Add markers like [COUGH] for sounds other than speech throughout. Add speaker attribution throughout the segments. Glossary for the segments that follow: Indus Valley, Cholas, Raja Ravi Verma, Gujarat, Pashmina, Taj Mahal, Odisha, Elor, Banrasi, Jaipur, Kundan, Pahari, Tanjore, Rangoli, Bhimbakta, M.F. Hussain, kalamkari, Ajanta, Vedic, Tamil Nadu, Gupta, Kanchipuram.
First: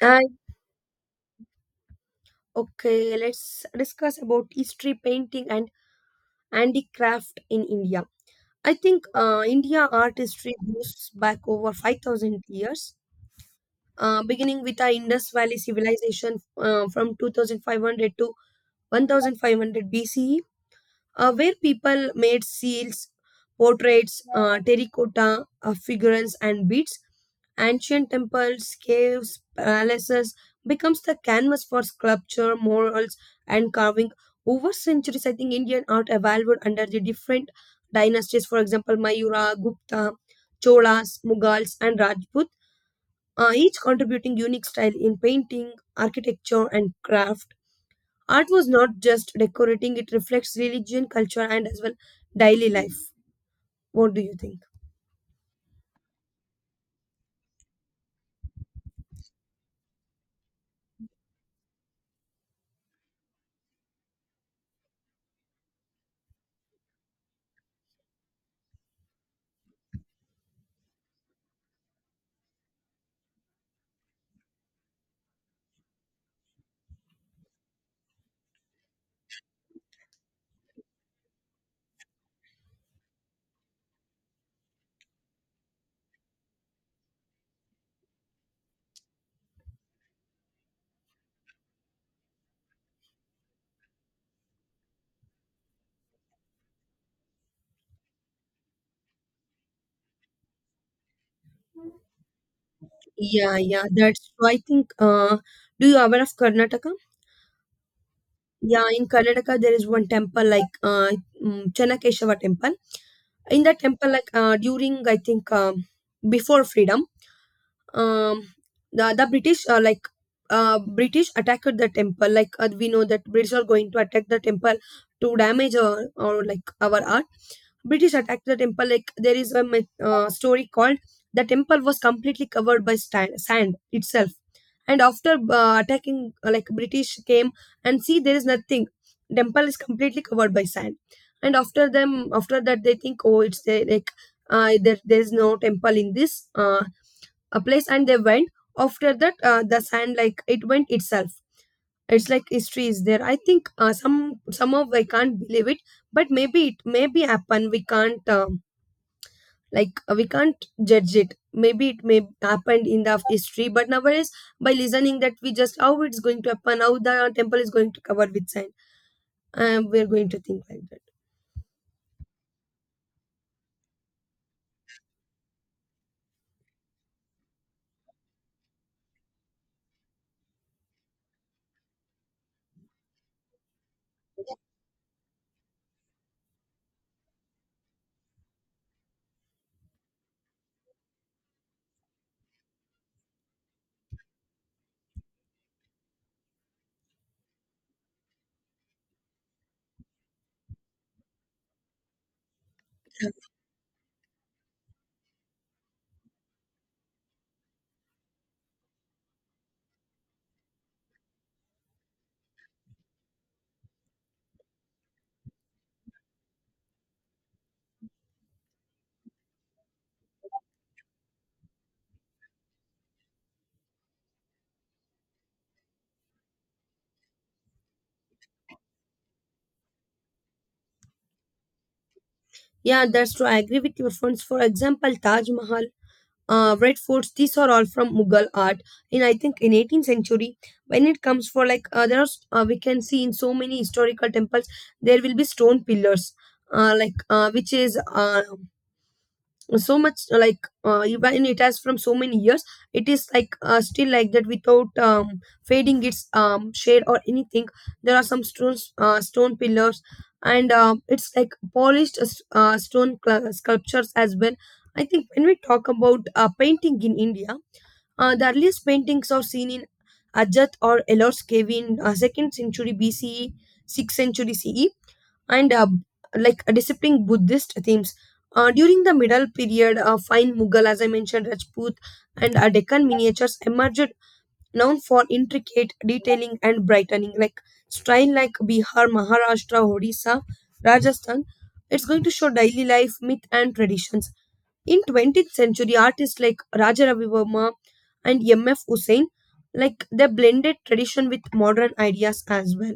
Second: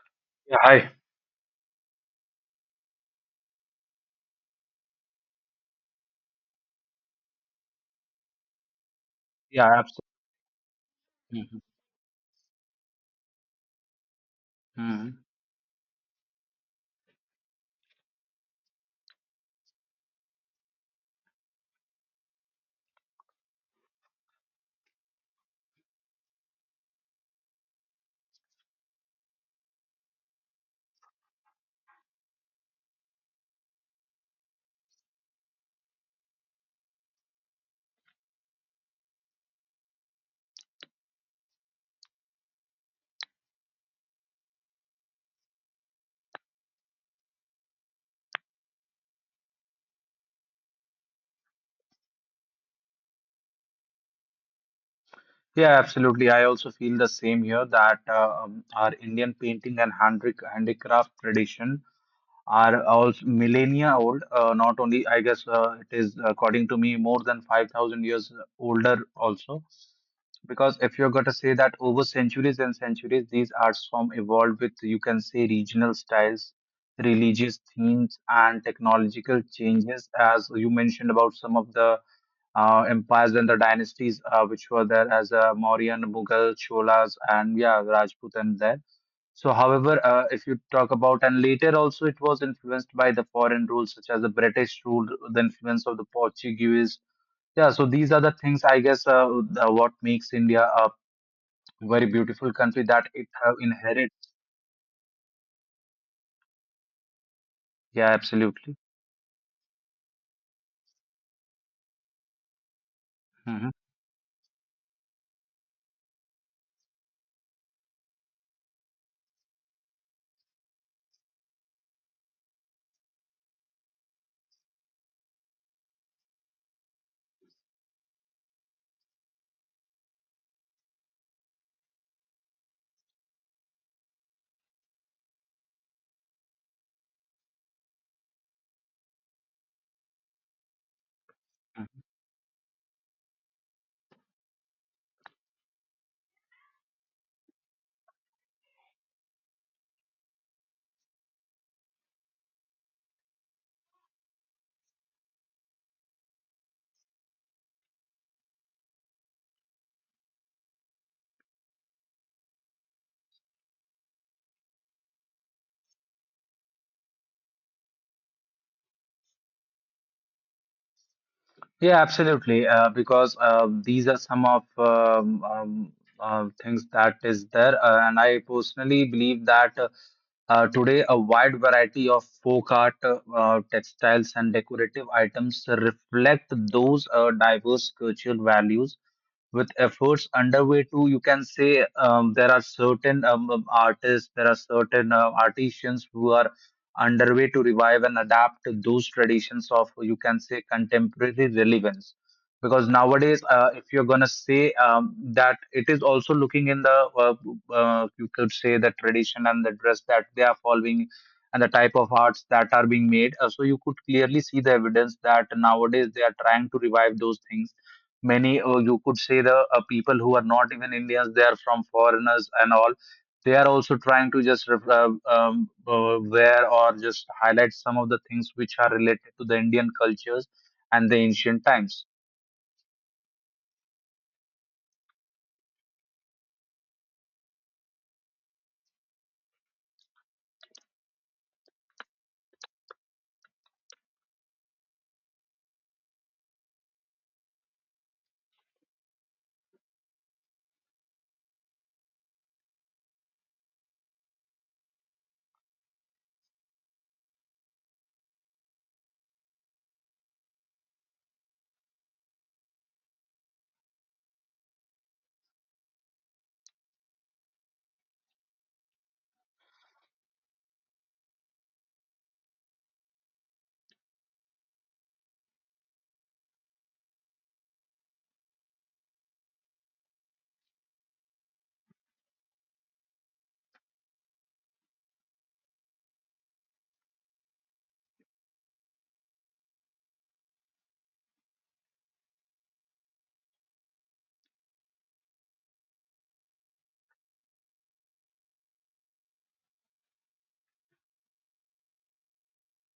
Speaker 1: I
Speaker 2: Yeah, hi.
Speaker 1: Okay, let's discuss about history painting and handicraft in India. I think
Speaker 2: Yeah,
Speaker 1: India art history goes back
Speaker 2: absolutely.
Speaker 1: over 5,000 years, beginning with the
Speaker 2: Mm-hmm.
Speaker 1: Indus Valley civilization from 2500 to 1500 BCE where people made seals, portraits, terracotta figurines, and beads. Ancient temples, caves, palaces becomes the canvas for sculpture, murals, and carving. Over centuries, I think Indian art evolved under the different dynasties. For example, Mayura, Gupta, Cholas, Mughals, and Rajput. Each contributing unique style in painting, architecture, and craft. Art was not just decorating, it reflects religion, culture, and as well daily life. What do you think?
Speaker 2: Yeah, absolutely. I also feel the same here that our Indian painting and handicraft tradition are also millennia old. Not only, I guess, it is according to me more than 5,000 years older also. Because if you're going to say that over centuries and centuries, these arts form evolved with, you can say, regional styles, religious themes, and technological changes, as you mentioned about some of the empires and the dynasties which were there as Mauryan, Mughal, Cholas, and yeah, Rajput and there. So, however, if you talk about and later also it was influenced by the foreign rules such as the British rule, the influence of the Portuguese. Yeah, so these are the things I guess the, what makes India a very beautiful country that it have
Speaker 1: Yeah, yeah,
Speaker 2: inherited.
Speaker 1: that's true. I think, do you aware of Karnataka?
Speaker 2: Yeah, absolutely.
Speaker 1: Yeah, in Karnataka, there is one temple like Channakeshava temple. In that
Speaker 2: Hmm.
Speaker 1: temple, like during, I think, before freedom, um the british british attacked the temple like we know that british are going to attack the temple to damage or like our art british attacked the temple like there is a story called the temple was completely covered by sand itself and after attacking like british came and see there is nothing temple is completely covered by sand and after that they think oh it's there like there is no temple in this a place and they went after that the sand like it went itself it's like history is there I think some of I can't believe it but maybe it may be happen we can't we can't judge it maybe it may happened in the history but nowadays by listening that we just how it's going to happen how the temple is going to cover with sand we're going to think like that
Speaker 2: Yeah, absolutely. Because these are some of things that is there, and I personally believe that today a wide variety of folk art, textiles, and decorative items reflect those diverse cultural values with efforts underway too, you can say, there are certain artists, there are certain artisans who are underway to revive and adapt to those traditions of, you can say, contemporary relevance. Because nowadays, if you're going to say that it is also looking in the you could say the tradition and the dress that they are following and the type of arts that are being made. So you could clearly see the evidence that nowadays they are trying to revive those things. Many you could say the people who are not even Indians, they are from foreigners and all, they are also trying to just wear or just highlight some of the things which are related to the Indian cultures and the ancient times.
Speaker 1: yeah that's true I agree with your friends for example taj mahal red forts these are all from mughal art in I think in 18th century when it comes for like we can see in so many historical temples there will be stone pillars like which is so much like even it has from so many years it is like still like that without fading its shade or anything there are some stone pillars and it's like polished stone sculptures as well I think when we talk about painting in india the earliest paintings are seen in ajat or elor's cave in 2nd century bce 6th century ce and like disciplined Buddhist themes. During the middle period, fine Mughal, as I mentioned, Rajput and Deccan miniatures emerged, known for intricate detailing and brightening, like style like Bihar, Maharashtra, Odisha, Rajasthan. It's going to show daily life, myth, and traditions. In 20th century, artists like Raja Ravi Verma and M.F. Hussain, like they blended tradition with modern ideas as well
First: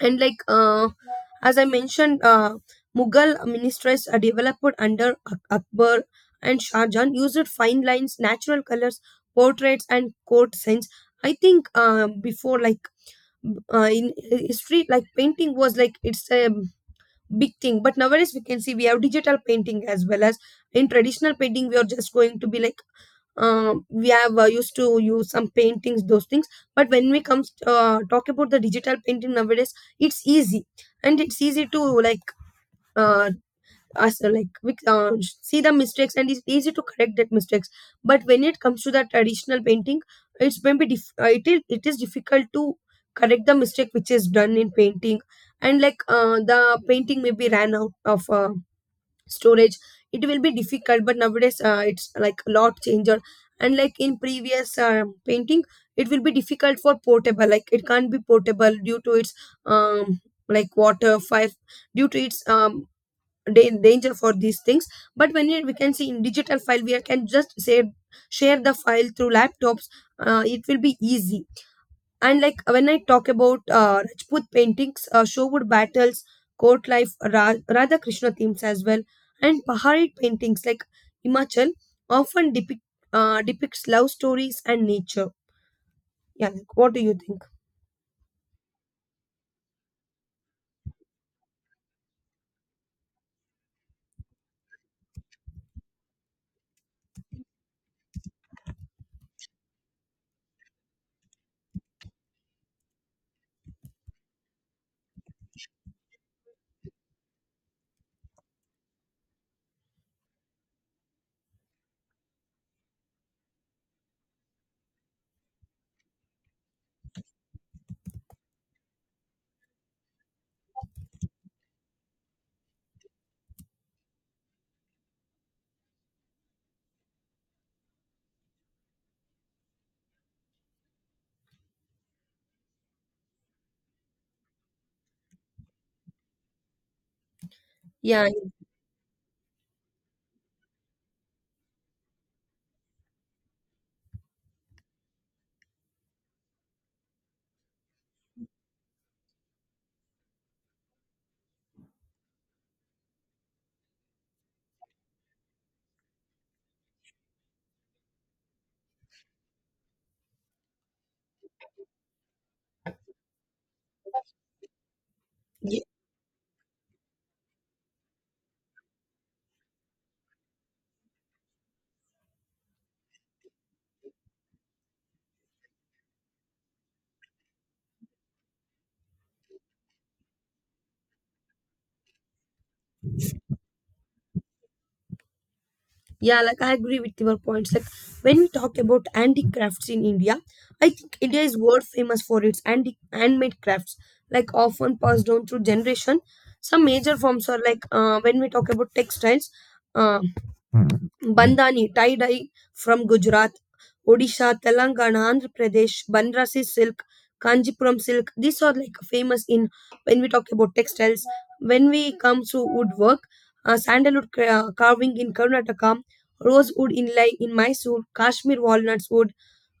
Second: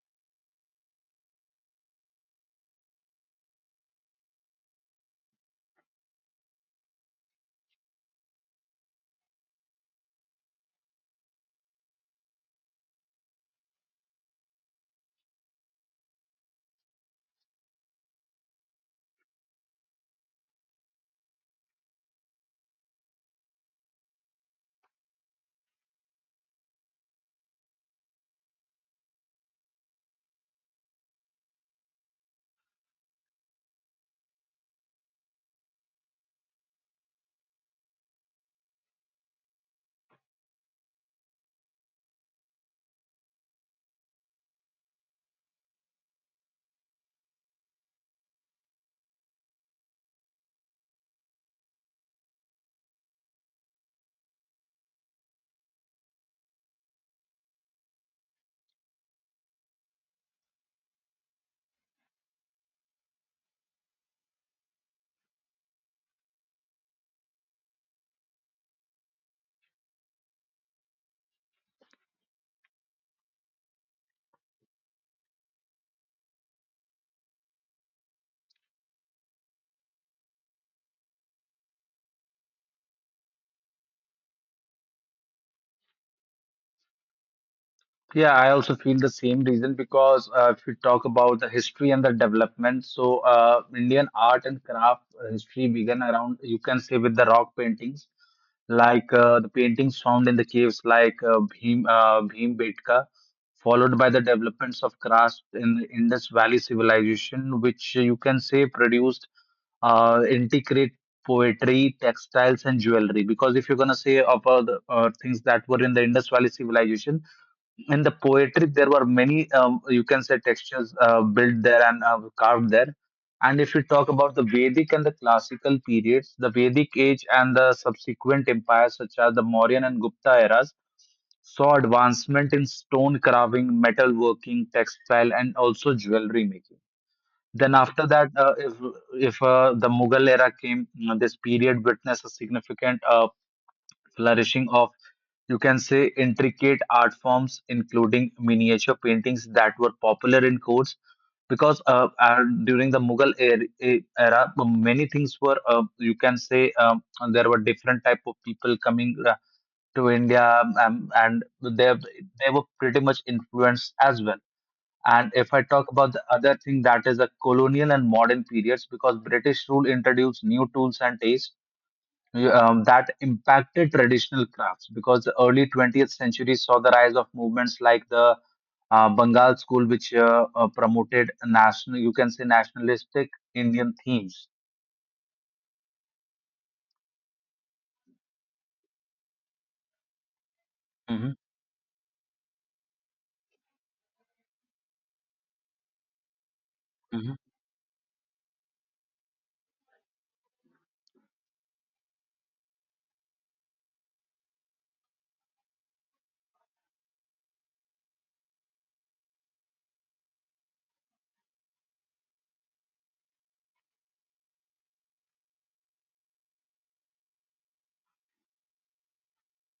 Speaker 1: and like as I mentioned mughal ministries are developed under akbar and shah jahan used fine lines natural colors portraits and court scenes I think before like in history like painting was like it's a big thing but nowadays we can see we have digital painting as well as in traditional painting we are just going to be like we have used to use some paintings those things but when we comes talk about the digital painting nowadays it's easy and it's easy to like uh, us uh, like we, uh, see the mistakes and it's easy to correct that mistakes but when it comes to the traditional painting it's maybe it is difficult to correct the mistake which is done in painting and like the painting maybe ran out of storage it will be difficult but nowadays it's like a lot changer and like in previous painting it will be difficult for portable like it can't be portable due to its um like water fire due to its danger for these things but when it, we can see in digital file we can just save share the file through laptops it will be easy and like when I talk about Rajput paintings, Showood battles, court life, Radha Krishna themes as well, and Pahari paintings like Himachal often depicts love stories and nature. Yeah, like, what do you think?
Speaker 2: Yeah, I also feel the same reason, because if we talk about the history and the development, so Indian art and craft history began around, you can say, with the rock paintings, like the paintings found in the caves, like Bhim Betka, followed by the developments of crafts in the Indus Valley civilization, which, you can say, produced intricate poetry, textiles, and jewelry. Because if you're gonna say about the things that were in the Indus Valley civilization, in the poetry there were many, you can say, textures built there and carved there. And if we talk about the vedic and the classical periods, the vedic age and the subsequent empires such as the Mauryan and Gupta eras saw advancement in stone carving, metalworking, textile, and also jewelry making. Then after
Speaker 1: Yeah.
Speaker 2: that, if the Mughal era came, you know, this period witnessed a significant flourishing of, you can say, intricate art forms including miniature paintings that were popular in courts. Because during the Mughal era, many things were, you can say, there were different type of people coming to India, and they they were pretty much influenced as well. And if I talk about the other thing, that is the colonial and modern periods, because British rule introduced new tools and tastes, that impacted traditional crafts. Because the early 20th century saw the rise of movements like the Bengal School, which promoted national, you can say, nationalistic Indian themes.
Speaker 1: Yeah, like I agree with your points. Like when we talk about handicrafts in India, I think
Speaker 2: Hmm.
Speaker 1: India is world famous for its handmade crafts, like often passed down through generation. Some major
Speaker 2: Hmm.
Speaker 1: forms are like when we talk about textiles, uh, bandhani, tie dye from Gujarat, Odisha, Telangana, Andhra Pradesh, Banrasi silk, Kanjipuram silk. These are like famous in when we talk about textiles. When we come to woodwork, carving in Karnataka, rosewood inlay in Mysore, Kashmir walnuts wood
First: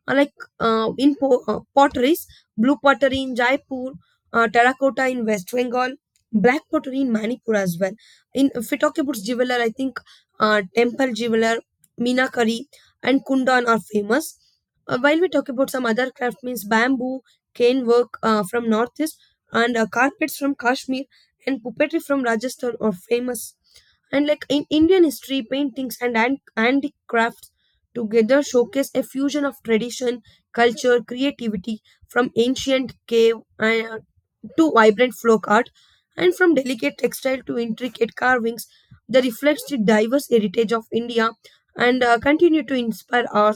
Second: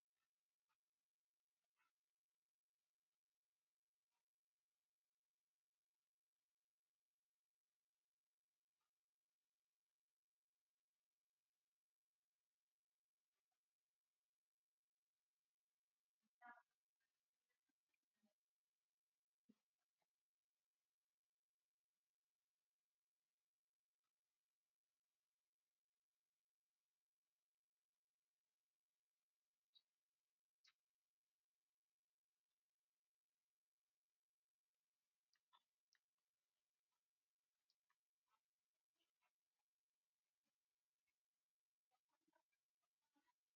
Speaker 1: uh, like potteries, blue pottery in Jaipur, terracotta in West Bengal, black pottery in Manipur as well. In if we talk about jeweler, I think temple jeweler, Meenakari and Kundan are famous. While we talk about some other craft means bamboo, cane work from northeast and carpets from Kashmir and puppetry from Rajasthan are famous. And like in Indian history, paintings and handicraft together showcase a fusion of tradition, culture, creativity from ancient cave to vibrant folk art and from delicate textile to intricate carvings that reflects the diverse heritage of India and continue to inspire our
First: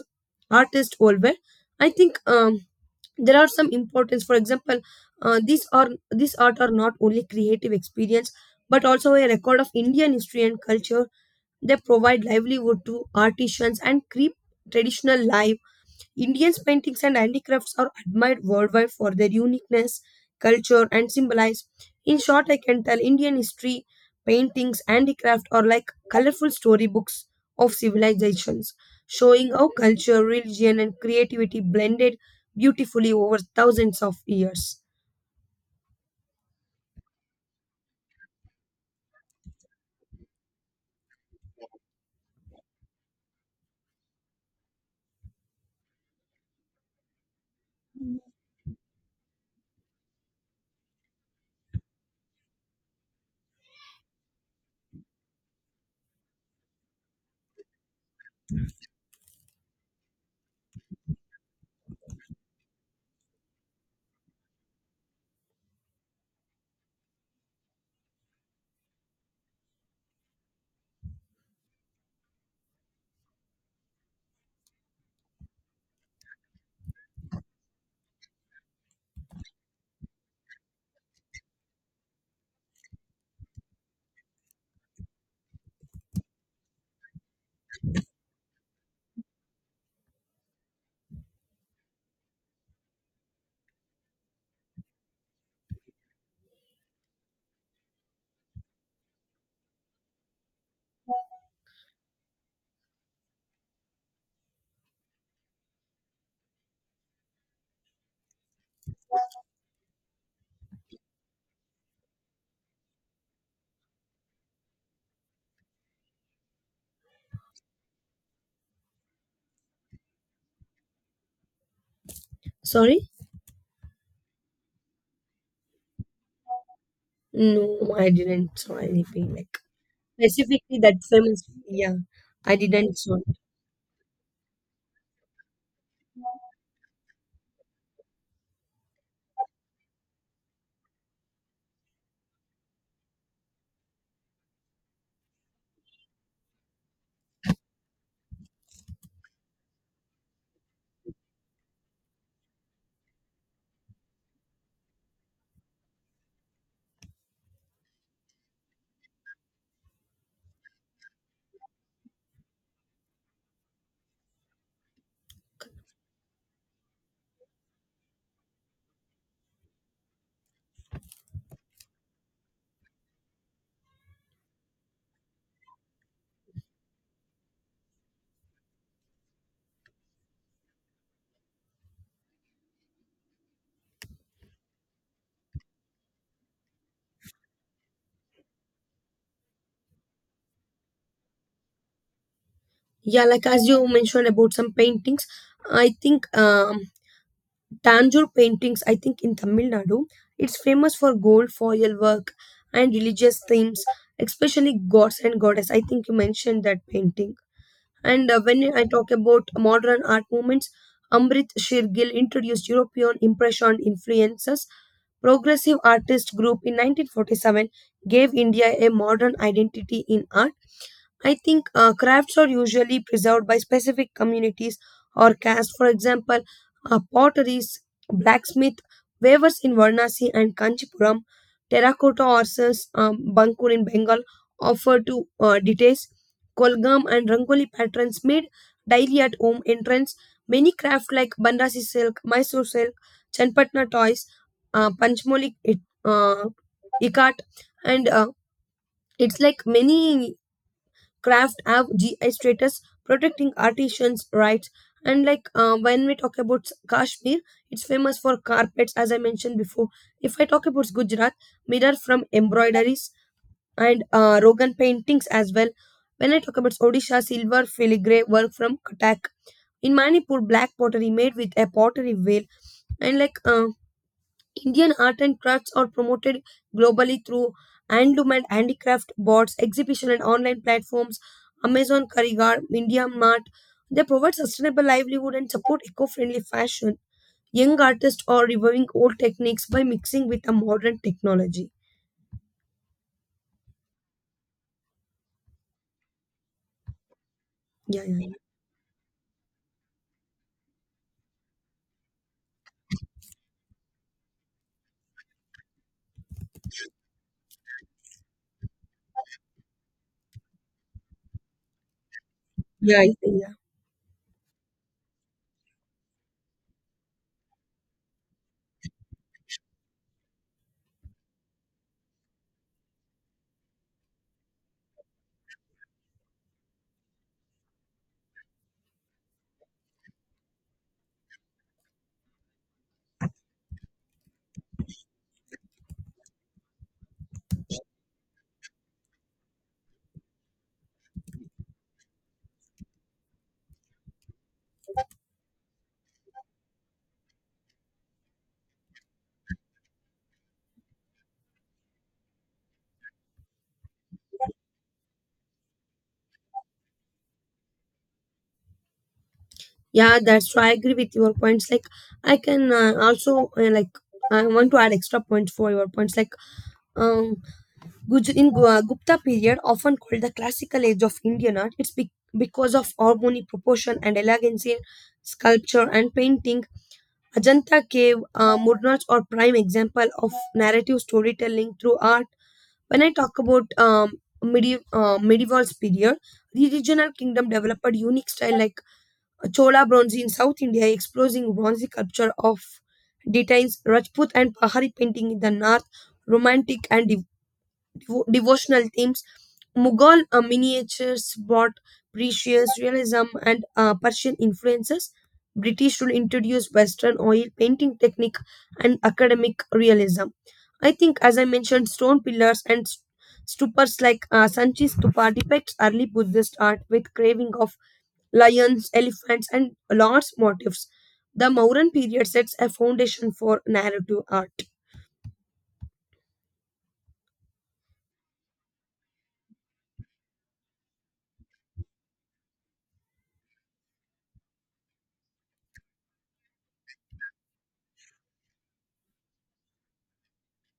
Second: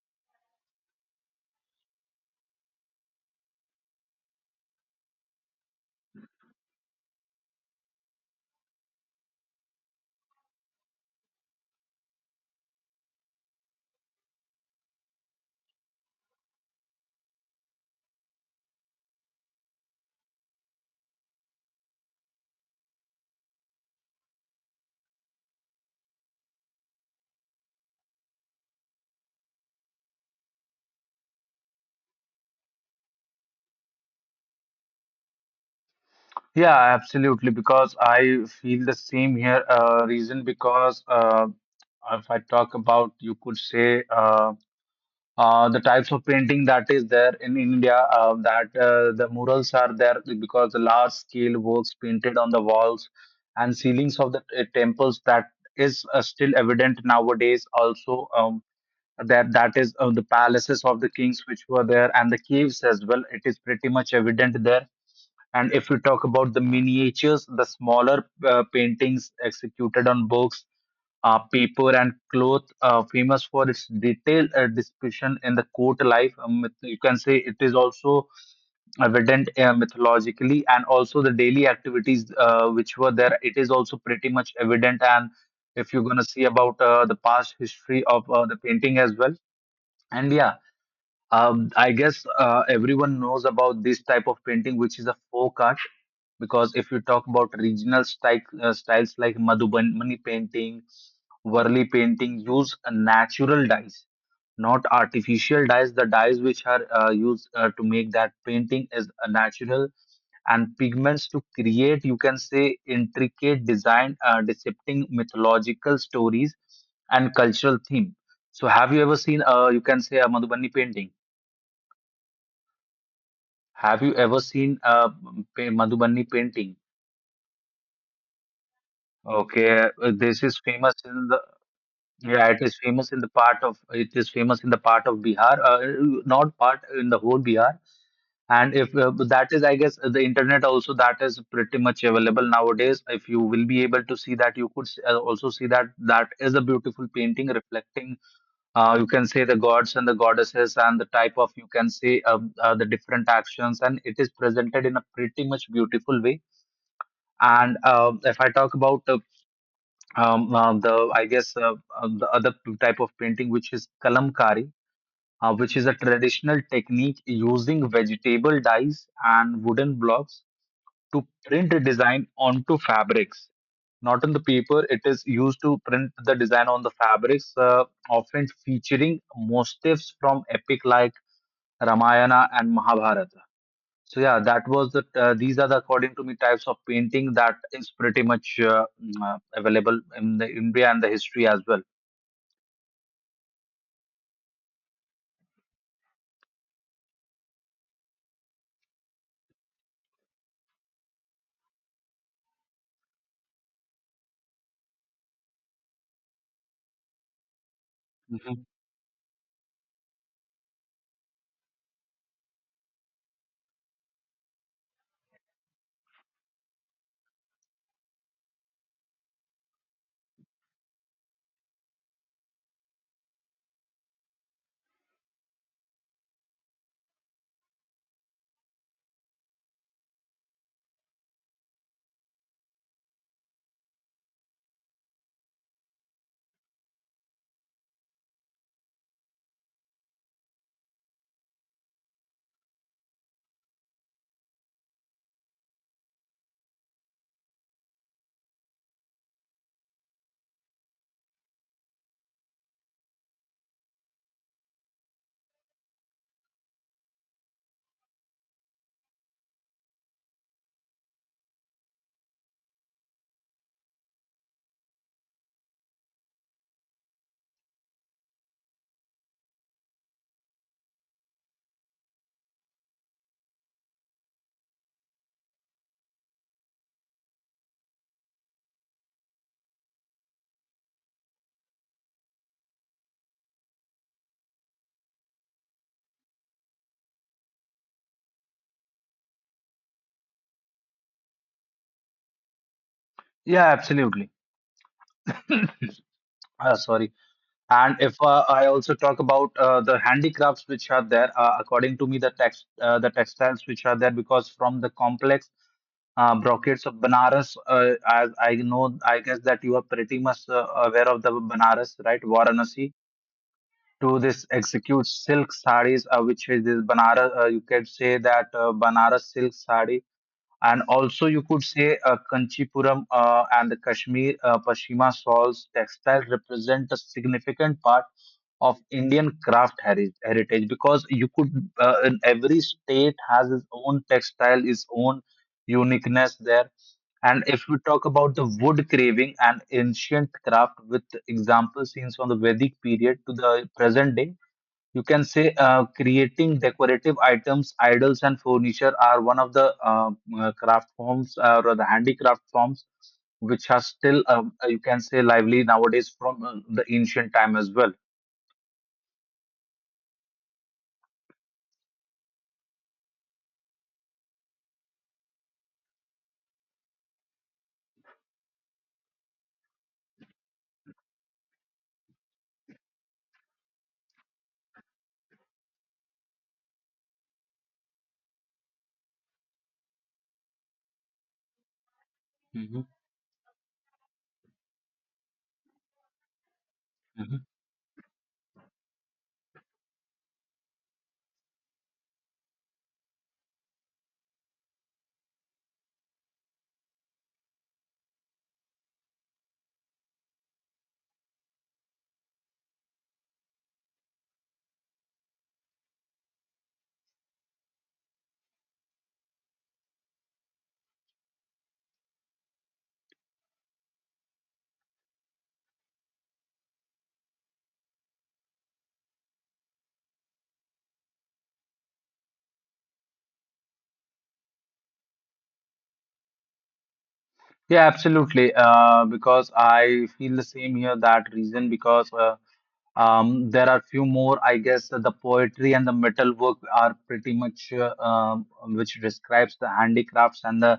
Speaker 1: artists worldwide. I think there are some importance. For example, these art are not only creative experience but also a record of Indian history and culture they provide livelihood to artisans and keep traditional life. Indians' paintings and handicrafts are admired worldwide for their uniqueness, culture, and symbolize. In short, I can tell Indian history, paintings, handicraft are like colorful storybooks of civilizations, showing how culture, religion, and creativity blended beautifully over thousands of years.
Speaker 2: Yeah, absolutely. Because I feel the same here. Reason because if I talk about, you could say, the types of painting that is there in India, that the murals are there because the large scale works painted on the walls and ceilings of the temples that is still evident nowadays. Also, that that is the palaces of the kings which were there and the caves as well. It is pretty much evident there. And if we talk about the miniatures, the smaller paintings executed on books, paper, and cloth, famous for its detailed description in the court life. It- you can say it is also evident mythologically, and also the daily activities which were there. It is also pretty much evident. And if you're gonna see about the past history of the painting as well, and yeah, I guess everyone knows about this type of painting, which is a folk art. Because if you talk about regional style, styles like Madhubani painting, Varli painting, use natural dyes, not artificial dyes. The dyes which are used to make that painting is natural, and pigments to create, you can say, intricate design, depicting mythological stories and cultural theme. So, have you ever seen, you can say, a Madhubani painting?
Speaker 1: Sorry?
Speaker 2: Have you ever seen a Madhubani painting?
Speaker 1: No, I didn't saw anything like
Speaker 2: Okay, this is
Speaker 1: specifically
Speaker 2: famous
Speaker 1: that
Speaker 2: in the,
Speaker 1: famous. Yeah,
Speaker 2: yeah,
Speaker 1: I
Speaker 2: it is
Speaker 1: didn't
Speaker 2: famous
Speaker 1: saw.
Speaker 2: in the part of, it is famous in the part of Bihar, not part in the whole Bihar. And if that is, I guess, the internet also, that is pretty much available nowadays. If you will be able to see that, also see that that is a beautiful painting reflecting, you can say, the gods and the goddesses and the type of, you can say, the different actions. And it is presented in a pretty much beautiful way. And if I talk about um, uh, the, I guess, uh, the other type of painting, which is kalamkari, which is a traditional technique using vegetable dyes and wooden blocks to print a design onto fabrics. Not on the paper, it is used to print the design on the fabrics, often featuring motifs from epic like Ramayana and Mahabharata. So yeah, that was the these are the, according to me, types of painting that is pretty much available in the India and the history as well.
Speaker 1: Yeah, like as you mentioned about some paintings, I think Tanjore paintings, I think in Tamil Nadu, it's famous for gold foil work and religious themes, especially gods and goddess. I think you mentioned that painting. And
Speaker 2: Mhm.
Speaker 1: when I talk about modern art movements, Amrit Shirgil introduced European Impression influences. Progressive Artist Group in 1947 gave India a modern identity in art. I think crafts are usually preserved by specific communities or castes. For example, potteries, blacksmith, weavers in Varanasi and Kanchipuram, terracotta artisans, Bankur in Bengal offer to details. Kolgam and Rangoli patterns made daily at home entrance. Many crafts like Banrasi silk, Mysore silk, Chanpatna toys, Panchmoli it, uh, ikat, and it's like many craft have GI status, protecting artisans' rights. And like when we talk about Kashmir, it's famous for carpets, as I mentioned before. If I talk about Gujarat, mirror from embroideries and Rogan paintings as well. When I talk about Odisha, silver filigree work from Katak. In Manipur, black pottery made with a pottery wheel. And like Indian art and crafts are promoted globally through hand to handicraft boards, exhibition and online platforms, Amazon Karigar, India Mart. They provide sustainable livelihood and support eco-friendly fashion. Young artists are reviving old techniques by mixing with a modern technology.
Speaker 2: Yeah, absolutely. [COUGHS] Sorry. And
Speaker 1: Yeah,
Speaker 2: if
Speaker 1: yeah, yeah.
Speaker 2: I also talk about the handicrafts which are there, according to me, the textiles which are there because from the complex brocades of Banaras, as I know, I guess that you are pretty much aware of the Banaras, right? Varanasi
Speaker 1: Yeah, I yeah.
Speaker 2: to this execute silk sarees, which is this Banaras. You can say that Banaras silk saree, and also, you could say, Kanchipuram and the Kashmir Pashmina shawls textiles represent a significant part of Indian heritage. Because you could, in every state has its own textile, its own uniqueness there. And if we talk about the wood carving and ancient craft with example scenes from the Vedic period to the present day, you can say creating decorative items, idols, and furniture are one of the craft forms or the handicraft forms which are still you can say lively nowadays from the ancient time as well.
Speaker 1: Yeah, that's true. I agree with your points. Like, I can also like I want to add extra points for your points. Like, um, Gupta period, often called the classical age of Indian art, because of harmony, proportion, and elegance in sculpture and painting. Ajanta Cave, Murnars are prime example of narrative storytelling through art.
Speaker 2: Mhm,
Speaker 1: When I talk about medieval period, the regional
Speaker 2: mhm.
Speaker 1: kingdom developed unique style like Chola bronze in South India, exposing bronze culture of details, Rajput and Pahari painting in the north, romantic and devotional themes. Mughal miniatures brought precious realism and Persian influences. British rule introduced Western oil painting technique and academic realism. I think, as I mentioned, stone pillars and stupas like Sanchi Stupa depicts early Buddhist art with craving of lions, elephants, and large motifs. The Mauryan period sets a foundation for narrative art.
Speaker 2: Yeah, absolutely. Because I feel the same here, that reason, because there are few more, I guess, the poetry and the metal work are pretty much which describes the handicrafts and the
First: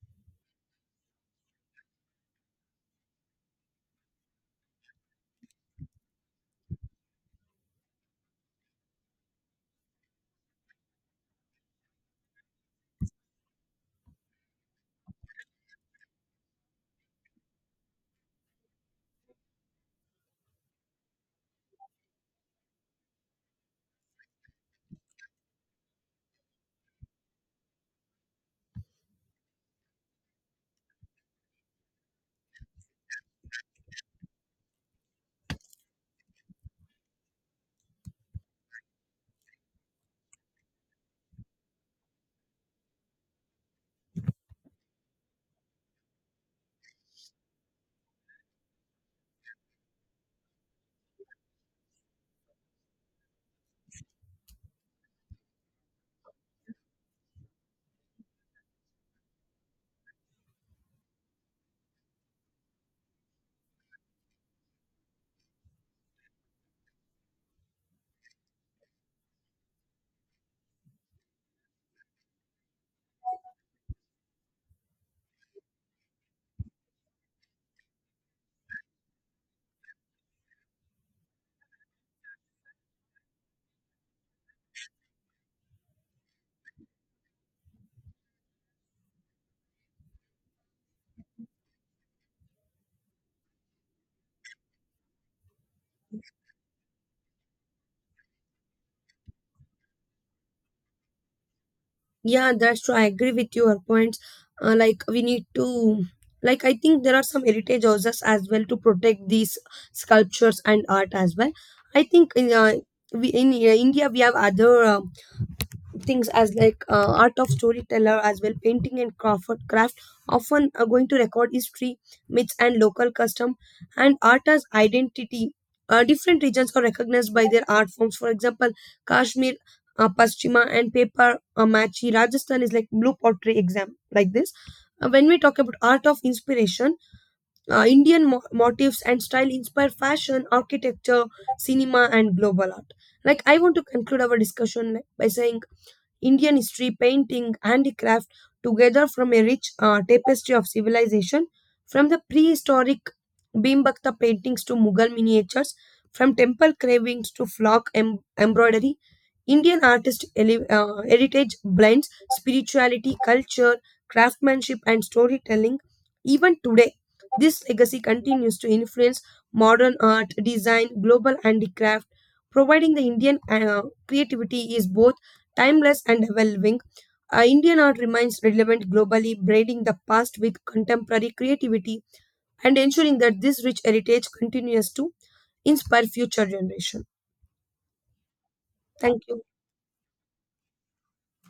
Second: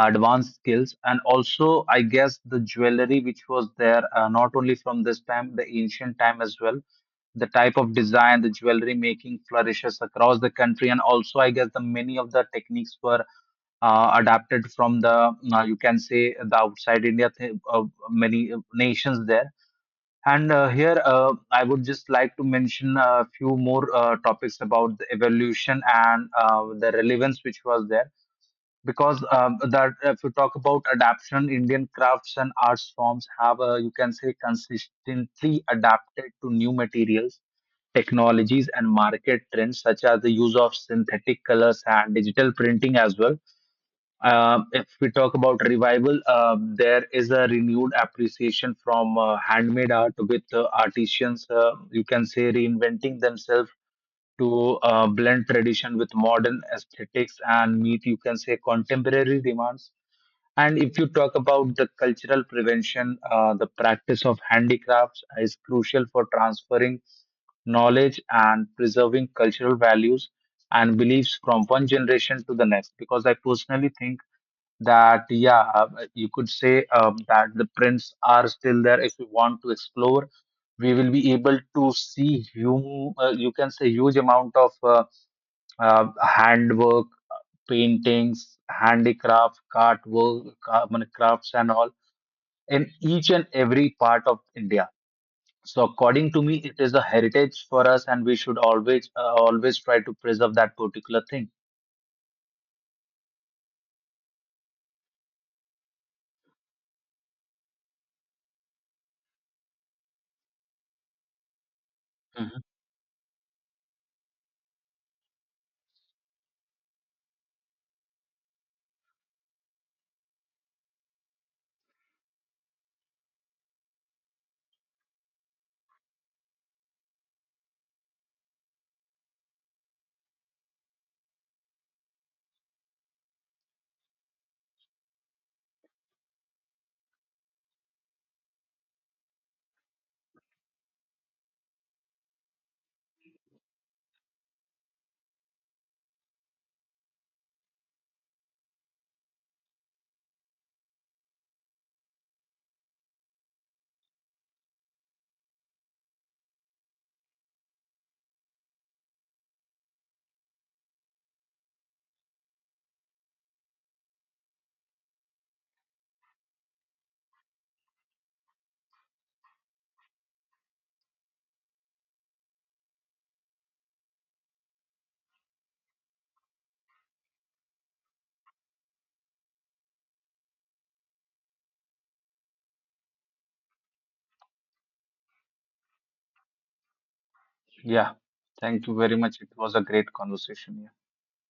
Speaker 2: advanced skills. And also I guess the jewelry which was there, not only from this time, the ancient time as well. The type of design, the jewelry making flourishes across the country. And also I guess the many of the techniques were adapted from the you can say the outside India, many nations there. And here I would just like to mention a few more topics about the evolution and the relevance which was there. Because that if you talk about adaptation, Indian crafts and arts forms have, you can say, consistently adapted to new materials, technologies, and market trends, such as the use of synthetic colors and digital printing as well. If we talk about revival, there is a renewed appreciation from handmade art with artisans you can say reinventing themselves to blend tradition with modern aesthetics and meet, you can say, contemporary demands. And if you talk about the cultural prevention, the practice of handicrafts is crucial for transferring knowledge and preserving cultural values and beliefs from one generation to the next. Because I personally think that, yeah, you could say, that the prints are still there. If you want to explore, we will be able to see you can say huge amount of handwork, paintings, handicraft, I mean, crafts and all in each and every part of India. So according to me, it is a heritage for us, and we should always always try to preserve that particular thing.
Speaker 1: Yeah, that's true. I agree with your points. Uh, like we need to, like I think there are some heritage houses as well to protect these sculptures and art as well. I think in
Speaker 2: Mhm.
Speaker 1: we in India we have other things as like art of storyteller as well painting and craft often are going to record history myths and local custom and art as identity different regions are recognized by their art forms for example kashmir paschima and paper machi rajasthan is like blue pottery exam like this. When we talk about art of inspiration indian motifs and style inspire fashion architecture cinema and global art like I want to conclude our discussion like, by saying Indian history, painting, handicraft together from a rich tapestry of civilization, from the prehistoric Bhimbakta paintings to Mughal miniatures, from temple carvings to flock embroidery. Indian artist heritage blends spirituality, culture, craftsmanship, and storytelling. Even today, this legacy continues to influence modern art, design, global handicraft, providing the Indian creativity is both timeless and evolving, Indian art remains relevant globally, braiding the past with contemporary creativity and ensuring that this rich heritage continues to inspire future generations.
Speaker 2: Yeah, thank you very
Speaker 1: Thank
Speaker 2: much.
Speaker 1: you.
Speaker 2: It was a great conversation.